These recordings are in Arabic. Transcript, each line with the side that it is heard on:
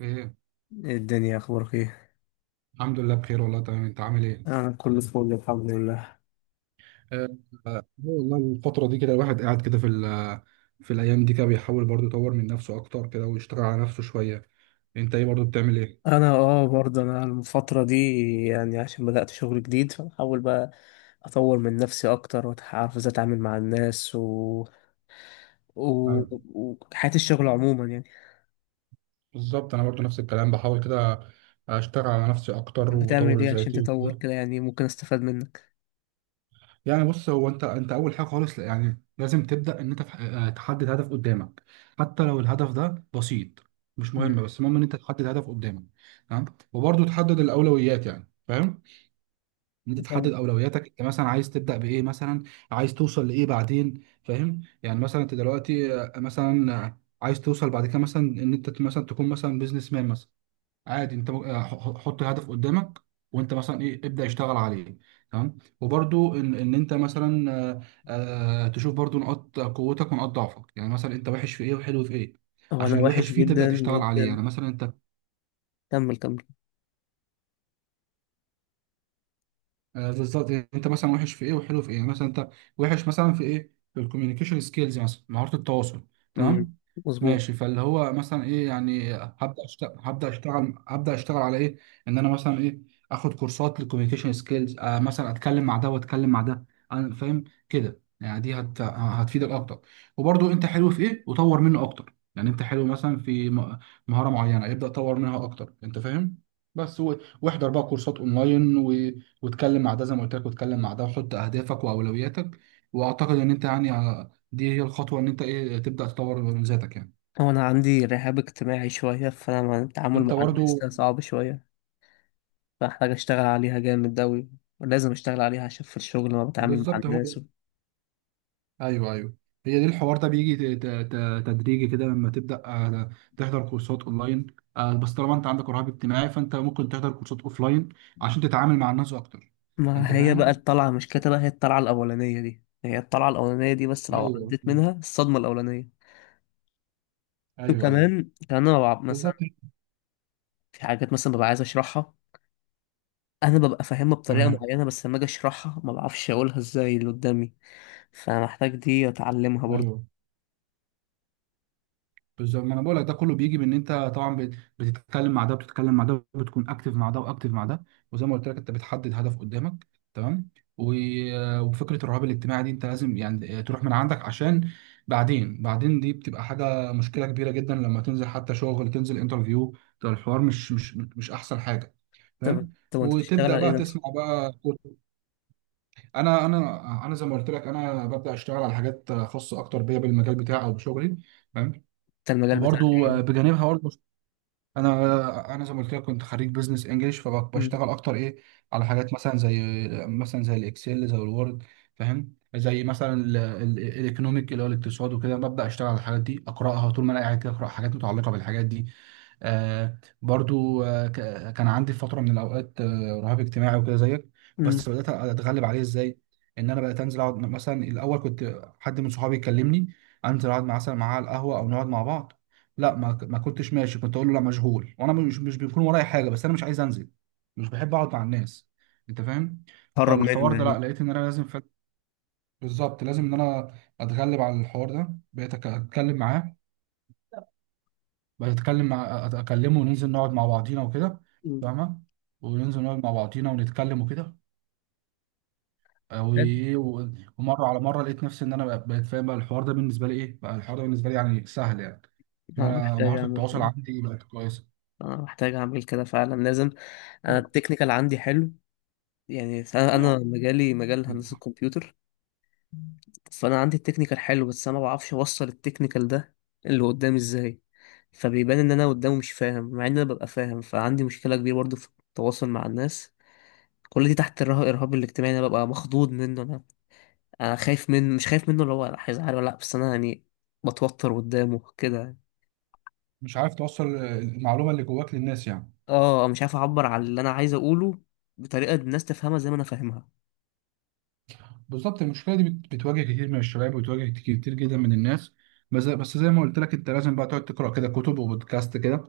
right: ايه؟
left: إيه الدنيا، اخبارك ايه؟
right: الحمد لله بخير والله تمام، انت عامل ايه؟
left: انا كله فل، الحمد لله.
right: آه. والله الفتره دي كده الواحد قاعد كده في الايام دي كده بيحاول برضو يطور من نفسه اكتر كده ويشتغل على نفسه شويه. انت ايه برضو، بتعمل ايه؟
left: انا برضه الفتره دي، يعني عشان بدات شغل جديد، فبحاول بقى اطور من نفسي اكتر واعرف ازاي اتعامل مع الناس و...
right: أيوة.
left: وحياه الشغل عموما يعني.
right: بالظبط انا برضو نفس الكلام، بحاول كده اشتغل على نفسي
left: أنت
right: اكتر
left: بتعمل
right: واطور
left: ايه عشان
right: ذاتي
left: تطور
right: وكده.
left: كده؟ يعني ممكن استفاد منك.
right: يعني بص، هو انت اول حاجه خالص، يعني لازم تبدا ان انت تحدد هدف قدامك. حتى لو الهدف ده بسيط، مش مهم،
left: مم.
right: بس المهم ان انت تحدد هدف قدامك. تمام. وبرضو تحدد الاولويات، يعني فاهم، إن انت
left: طب
right: تحدد اولوياتك، انت مثلا عايز تبدا بايه مثلا، عايز توصل لايه بعدين، فاهم؟ يعني مثلا انت دلوقتي مثلا عايز توصل بعد كده مثلا ان انت مثلا تكون مثلا بيزنس مان مثلا. عادي، انت حط هدف قدامك، وانت مثلا ايه، ابدا اشتغل عليه. تمام. وبرده ان انت مثلا تشوف برده نقاط قوتك ونقاط ضعفك، يعني مثلا انت وحش في ايه وحلو في ايه.
left: هو انا
right: عشان الوحش
left: وحش
right: فيه تبدا
left: جدا
right: تشتغل عليه،
left: جدا.
right: يعني مثلا انت،
left: كمل كمل.
right: بالظبط، يعني انت مثلا وحش في ايه وحلو في ايه، يعني مثلا انت وحش مثلا في ايه، في الكوميونيكيشن سكيلز، مثلا مهارة التواصل.
left: مم.
right: تمام.
left: مظبوط.
right: ماشي، فاللي هو مثلا ايه، يعني هبدا اشتغل هبدا اشتغل على ايه، ان انا مثلا ايه، اخد كورسات للكوميونيكيشن سكيلز. آه، مثلا اتكلم مع ده واتكلم مع ده، انا فاهم كده، يعني هتفيدك اكتر. وبرضو انت حلو في ايه وطور منه اكتر، يعني انت حلو مثلا مهارة معينة، ابدا طور منها اكتر، انت فاهم. بس و... واحضر بقى كورسات اونلاين، واتكلم مع ده زي ما قلت لك، واتكلم مع ده، وحط اهدافك واولوياتك. واعتقد ان انت يعني دي هي الخطوه، ان انت ايه، تبدا تطور من ذاتك يعني.
left: هو انا عندي رهاب اجتماعي شويه، فانا التعامل
right: انت
left: مع الناس
right: برضو.
left: ده صعب شويه، فاحتاج اشتغل عليها جامد اوي. ولازم اشتغل عليها عشان في الشغل ما بتعامل مع
right: بالظبط. هو،
left: الناس و...
right: ايوه ايوه، هي دي، الحوار ده بيجي تدريجي كده، لما تبدا تحضر كورسات اونلاين. آه، بس طالما انت عندك رهاب اجتماعي، فانت ممكن تحضر كورسات اوفلاين عشان تتعامل مع الناس اكتر. انت
left: ما هي بقى
right: فاهم.
left: الطلعة مش كده، هي الطلعة الأولانية دي، هي الطلعة الأولانية دي بس لو
right: ايوه.
left: عديت منها الصدمة الأولانية.
right: ايوه ايوه.
left: وكمان كمان أنا ببقى مثلا
right: بالظبط.
left: في حاجات مثلا ببقى عايز أشرحها، أنا ببقى فاهمها بطريقة
right: تمام.
left: معينة، بس لما أجي أشرحها ما بعرفش أقولها إزاي اللي قدامي. فمحتاج دي أتعلمها برضه.
right: ايوه، بالظبط، ما انا بقول لك ده كله بيجي، بان انت طبعا بتتكلم مع ده وبتتكلم مع ده، بتكون اكتف مع ده واكتف مع ده، وزي ما قلت لك انت بتحدد هدف قدامك. تمام. و- آه، وفكره الرهاب الاجتماعي دي انت لازم يعني تروح من عندك، عشان بعدين، دي بتبقى حاجه، مشكله كبيره جدا لما تنزل حتى شغل، تنزل انترفيو، ده الحوار مش احسن حاجه،
left: طب
right: فاهم.
left: طب أنت بتشتغل
right: وتبدا
left: على إيه
right: بقى
left: نفسك؟
right: تسمع بقى. انا زي ما قلت لك، انا ببدا اشتغل على حاجات خاصه اكتر بيا، بالمجال بتاعي او بشغلي، فاهم.
left: أنت المجال بتاعك
right: وبرضو
left: إيه؟
right: بجانبها برضو، انا زي ما قلت لك كنت خريج بزنس انجلش،
left: مم.
right: فبشتغل اكتر ايه على حاجات مثلا زي الاكسل، زي الوورد، فاهم، زي مثلا الايكونوميك، اللي هو الاقتصاد وكده، ببدا اشتغل على الحاجات دي، اقراها طول ما انا قاعد كده، اقرا حاجات متعلقه بالحاجات دي. آه برضو، آه، كان عندي فترة من الأوقات آه رهاب اجتماعي وكده زيك، بس
left: مم.
right: بدأت أتغلب عليه إزاي؟ إن أنا بدأت أنزل أقعد. مثلا الأول كنت، حد من صحابي يكلمني أنزل أقعد مثلا معاه على القهوة أو نقعد مع بعض، لا، ما كنتش ماشي، كنت أقول له لا مشغول، وأنا مش مش بيكون ورايا حاجة، بس أنا مش عايز أنزل، مش بحب أقعد مع الناس، أنت فاهم؟
left: هرب منه
right: فالحوار ده، لا
left: يعني.
right: لقيت إن أنا لازم فعلا- بالظبط، لازم إن أنا أتغلب على الحوار ده. بقيت أتكلم معاه، بتكلم مع اكلمه وننزل نقعد مع بعضينا وكده،
left: مم.
right: فاهمه، وننزل نقعد مع بعضينا ونتكلم وكده. وايه و- ومره على مره لقيت نفسي ان انا بقيت فاهم بقى الحوار ده بالنسبه لي، ايه بقى الحوار ده بالنسبه لي، يعني سهل، يعني ان
left: أنا
right: انا
left: محتاج
right: مهاره
left: أعمل
right: التواصل
left: كده.
right: عندي بقت كويسه.
left: انا محتاج اعمل كده فعلا، لازم. انا التكنيكال عندي حلو، يعني انا مجالي مجال هندسة الكمبيوتر. فانا عندي التكنيكال حلو، بس انا ما بعرفش اوصل التكنيكال ده اللي قدامي ازاي. فبيبان ان انا قدامه مش فاهم مع ان انا ببقى فاهم، فعندي مشكله كبيره برضو في التواصل مع الناس. كل دي تحت الرهاب الاجتماعي، انا ببقى مخضوض منه. انا انا خايف منه، مش خايف منه اللي هو هيزعل ولا لا، بس انا يعني بتوتر قدامه كده.
right: مش عارف توصل المعلومه اللي جواك للناس يعني.
left: اه مش عارف اعبر عن اللي انا عايز اقوله بطريقه الناس تفهمها زي ما انا فاهمها.
right: بالظبط، المشكله دي بتواجه كتير من الشباب، وبتواجه كتير جدا من الناس. بس زي ما قلت لك، انت لازم بقى تقعد تقرا كده كتب، وبودكاست كده،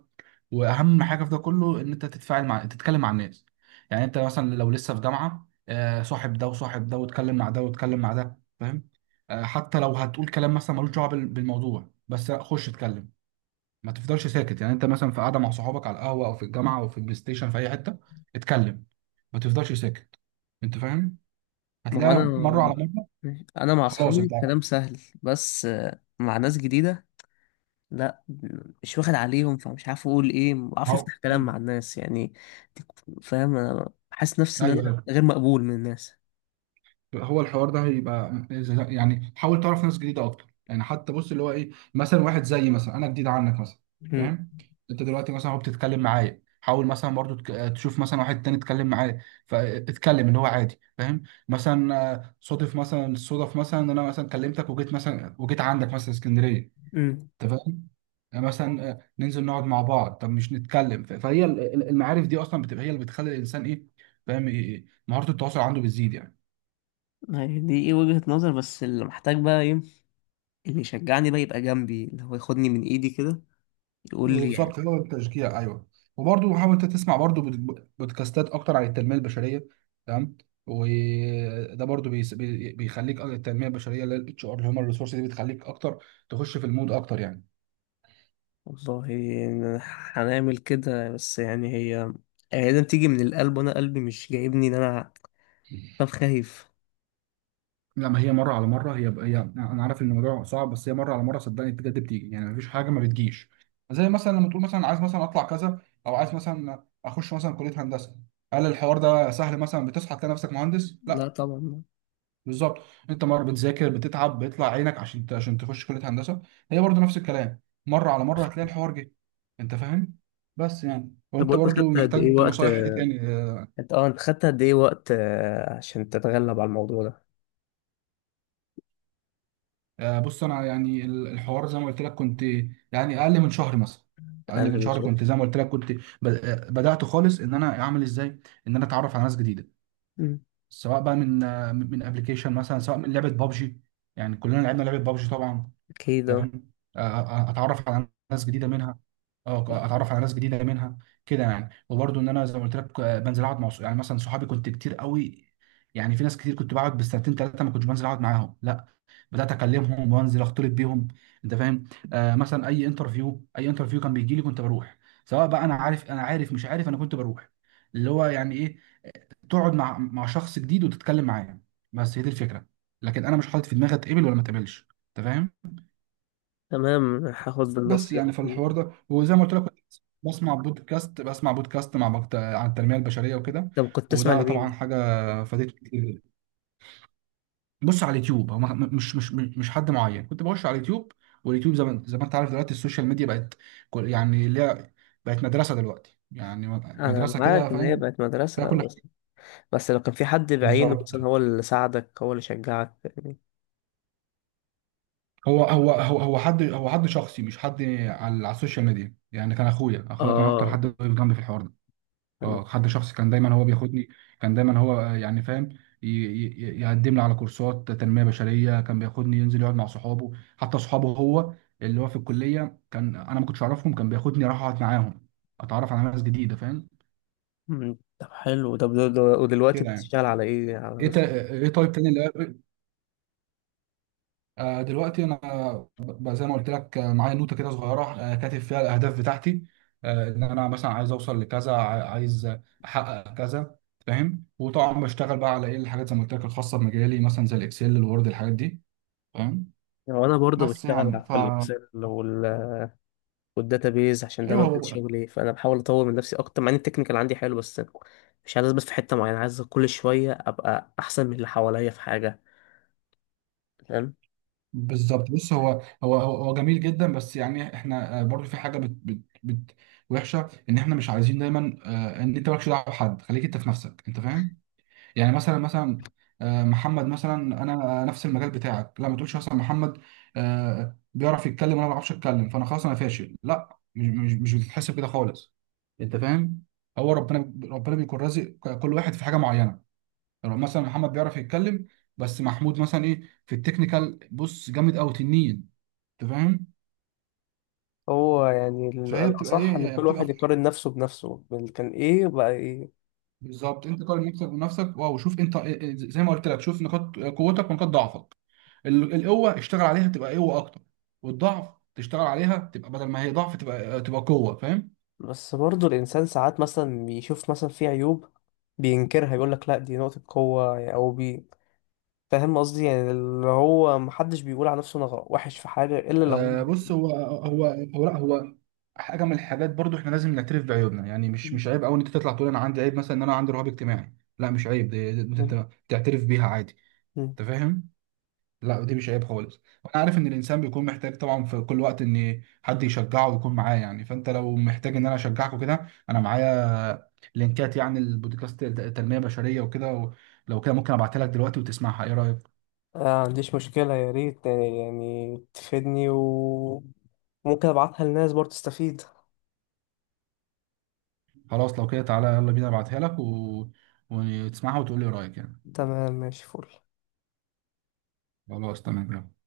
right: واهم حاجه في ده كله ان انت تتفاعل مع، تتكلم مع الناس. يعني انت مثلا لو لسه في جامعه، صاحب ده وصاحب ده، واتكلم مع ده واتكلم مع ده، فاهم. آه، حتى لو هتقول كلام مثلا ملوش دعوه بالموضوع، بس لا، خش اتكلم، ما تفضلش ساكت. يعني انت مثلا في قاعده مع صحابك على القهوه، او في الجامعه، او في البلاي ستيشن، في اي حته، اتكلم، ما تفضلش ساكت، انت فاهم.
left: ما هو انا
right: هتلاقي مره على مره.
left: انا مع
right: خلاص،
left: اصحابي
right: انت،
left: كلام سهل، بس مع ناس جديده، لا مش واخد عليهم، فمش عارف اقول ايه، ما بعرفش
right: هو.
left: افتح كلام مع
right: مم.
left: الناس يعني. فاهم، انا حاسس نفسي ان
right: ايوه
left: انا
right: ايوه.
left: غير مقبول من الناس.
right: هو الحوار ده هيبقى زي- يعني حاول تعرف ناس جديده اكتر، يعني حتى بص، اللي هو ايه، مثلا واحد زيي مثلا، انا جديد عنك مثلا،
left: مم.
right: فاهم. انت دلوقتي مثلا، هو بتتكلم معايا، حاول مثلا برضو تشوف مثلا واحد تاني اتكلم معاه، فاتكلم، اللي هو عادي، فاهم. مثلا آه، صادف مثلا صدف مثلا ان انا مثلا كلمتك وجيت مثلا، وجيت عندك مثلا اسكندريه،
left: مم.
right: انت فاهم. مثلا ننزل نقعد مع بعض، طب مش نتكلم فهي المعارف دي اصلا بتبقى هي اللي بتخلي الانسان ايه، فاهم، إيه- مهارة التواصل عنده بتزيد يعني.
left: يعني دي ايه، وجهة نظر، بس اللي محتاج بقى ايه، اللي يشجعني بقى يبقى جنبي، اللي هو ياخدني من ايدي كده يقول لي يعني.
right: بالظبط، هو التشجيع، ايوه. وبرضه حاول انت تسمع برضه بودكاستات اكتر عن التنميه البشريه. تمام. وده برضه بيخليك، التنميه البشريه اللي هي الاتش ار اللي هم الريسورس دي، بتخليك اكتر تخش في المود اكتر يعني.
left: والله هنعمل كده، بس يعني هي لازم تيجي من القلب، وانا قلبي مش جايبني ان انا. طب خايف.
right: لا، ما هي مرة على مرة، هي هي أنا عارف إن الموضوع صعب، بس هي مرة على مرة صدقني بجد بتيجي، يعني مفيش حاجة ما بتجيش. زي مثلا لما تقول مثلا عايز مثلا أطلع كذا، أو عايز مثلا أخش مثلا كلية هندسة، هل الحوار ده سهل مثلا، بتصحى تلاقي نفسك مهندس؟
left: لا
right: لا.
left: طبعا.
right: بالظبط، أنت مرة بتذاكر، بتتعب، بيطلع عينك عشان عشان تخش كلية هندسة. هي برضو نفس الكلام، مرة على مرة هتلاقي الحوار جه، أنت فاهم؟ بس يعني،
left: طب
right: وأنت
left: وانت
right: برضو
left: خدت قد ايه
right: محتاج
left: وقت؟
right: نصايح إيه تاني؟
left: انت خدت قد ايه وقت عشان تتغلب على الموضوع ده.
right: آه، بص انا يعني الحوار زي ما قلت لك كنت، يعني اقل من شهر مثلا. اقل
left: اقل
right: من
left: من
right: شهر،
left: شهر.
right: كنت زي ما قلت لك كنت بدات خالص ان انا اعمل ازاي ان انا اتعرف على ناس جديده،
left: مم.
right: سواء بقى من من ابلكيشن مثلا، سواء من لعبه بابجي، يعني كلنا لعبنا لعبه بابجي طبعا،
left: اكيد اه.
right: فاهم. اتعرف على ناس جديده منها، اه اتعرف على ناس جديده منها كده يعني. وبرده ان انا زي ما قلت لك، بنزل اقعد مع يعني مثلا صحابي كنت كتير قوي، يعني في ناس كتير كنت بقعد بالسنتين ثلاثه ما كنتش بنزل اقعد معاهم، لا بدات اكلمهم وانزل اختلط بيهم، انت فاهم. آه مثلا اي انترفيو، كان بيجي لي كنت بروح، سواء بقى انا عارف، انا عارف مش عارف انا كنت بروح، اللي هو يعني ايه، تقعد مع مع شخص جديد وتتكلم معاه، بس هي دي الفكره. لكن انا مش حاطط في دماغي اتقبل ولا ما اتقبلش، انت فاهم.
left: تمام، هاخد
right: بس
left: بالنصيحة
right: يعني في
left: دي.
right: الحوار ده، وزي ما قلت لك كنت بسمع بودكاست، عن التنميه البشريه وكده،
left: طب كنت تسمع
right: وده
left: لمين؟
right: طبعا حاجه فادتني كتير. بص على اليوتيوب، هو مش حد معين، كنت بخش على اليوتيوب، واليوتيوب زي ما انت عارف، دلوقتي السوشيال ميديا بقت يعني ليها، بقت مدرسه دلوقتي، يعني
left: انا
right: مدرسه كده
left: معاك ان هي
right: فاهم،
left: بقت
right: فيها
left: مدرسة،
right: كل
left: بس
right: حاجه.
left: بس لو كان في حد بعينه
right: بالظبط،
left: مثلا، هو اللي ساعدك، هو اللي شجعك يعني.
right: هو هو هو هو حد هو حد شخصي، مش حد على على السوشيال ميديا، يعني كان اخويا، كان اكتر
left: اه.
right: حد واقف جنبي في الحوار ده.
left: تمام.
right: اه، حد شخصي، كان دايما هو بياخدني، كان دايما هو يعني فاهم، يقدم لي على كورسات تنمية بشرية، كان بياخدني ينزل يقعد مع صحابه، حتى صحابه هو اللي هو في الكلية كان انا ما كنتش اعرفهم، كان بياخدني اروح اقعد معاهم، اتعرف على ناس جديدة، فاهم،
left: مم. طب حلو. طب ودلوقتي
right: كده يعني.
left: بتشتغل على ايه، على
right: ايه
left: نفسك؟
right: تا... ايه طيب تاني اللي، دلوقتي انا زي ما قلت لك، معايا نوته كده صغيره، كاتب فيها الاهداف بتاعتي، ان انا مثلا عايز اوصل لكذا، عايز احقق كذا، فاهم. وطبعا بشتغل بقى على ايه الحاجات زي ما قلت لك الخاصه بمجالي، مثلا زي الاكسل، الوورد، الحاجات دي، فاهم.
left: وانا برضه
right: بس
left: بشتغل
right: يعني ف،
left: في الاكسل والداتابيز عشان ده
right: ايوه،
left: مجال
right: هو،
left: شغلي، فانا بحاول اطور من نفسي اكتر مع ان التكنيكال عندي حلو، بس مش عايز، بس في حته معينه عايز كل شويه ابقى احسن من اللي حواليا في حاجه. فاهم.
right: بالظبط. بص هو، جميل جدا، بس يعني احنا برضو في حاجه بت بت بت وحشه، ان احنا مش عايزين دايما، ان انت مالكش دعوه بحد، خليك انت في نفسك، انت فاهم. يعني مثلا محمد مثلا، انا نفس المجال بتاعك، لا ما تقولش مثلا محمد بيعرف يتكلم وانا ما بعرفش اتكلم، فانا خلاص انا فاشل، لا، مش بتتحسب كده خالص، انت فاهم. هو ربنا، ربنا بيكون رازق كل واحد في حاجه معينه، يعني مثلا محمد بيعرف يتكلم، بس محمود مثلا ايه، في التكنيكال بص جامد قوي تنين، انت فاهم،
left: هو يعني
right: فهي بتبقى
left: الأصح
right: ايه
left: إن
right: يعني
left: كل
right: بتبقى،
left: واحد يقارن نفسه بنفسه، كان إيه بقى إيه.
right: بالظبط، انت قارن نفسك بنفسك، واو شوف انت إيه- إيه- زي ما قلت لك شوف نقاط قوتك ونقاط ضعفك، القوه اشتغل عليها تبقى قوه اكتر، والضعف تشتغل عليها تبقى بدل ما هي ضعف تبقى، تبقى قوه، فاهم.
left: بس برضه الإنسان ساعات مثلا بيشوف مثلا في عيوب بينكرها، يقول لك لأ دي نقطة قوة يعني، أو بي فاهم قصدي؟ يعني اللي هو محدش بيقول على نفسه أنا وحش في حاجة إلا لو.
right: آه، بص هو، هو هو لا هو حاجه من الحاجات، برضو احنا لازم نعترف بعيوبنا، يعني مش عيب قوي ان انت تطلع تقول انا عندي عيب، مثلا ان انا عندي رهاب اجتماعي، لا مش عيب، دي انت تعترف بيها عادي،
left: هو
right: انت فاهم. لا دي مش عيب خالص، وانا عارف ان الانسان بيكون محتاج طبعا في كل وقت ان حد يشجعه ويكون معاه يعني، فانت لو محتاج ان انا اشجعك وكده انا معايا لينكات، يعني البودكاست تنمية بشرية وكده و- لو كده ممكن ابعتها لك دلوقتي وتسمعها، ايه رأيك؟
left: عنديش مشكلة، يا ريت يعني تفيدني، وممكن أبعتها للناس برضه تستفيد.
right: خلاص لو كده تعالى يلا بينا، وتسمعها وتقول لي رأيك يعني.
left: تمام، ماشي، فل.
right: خلاص تمام، يلا.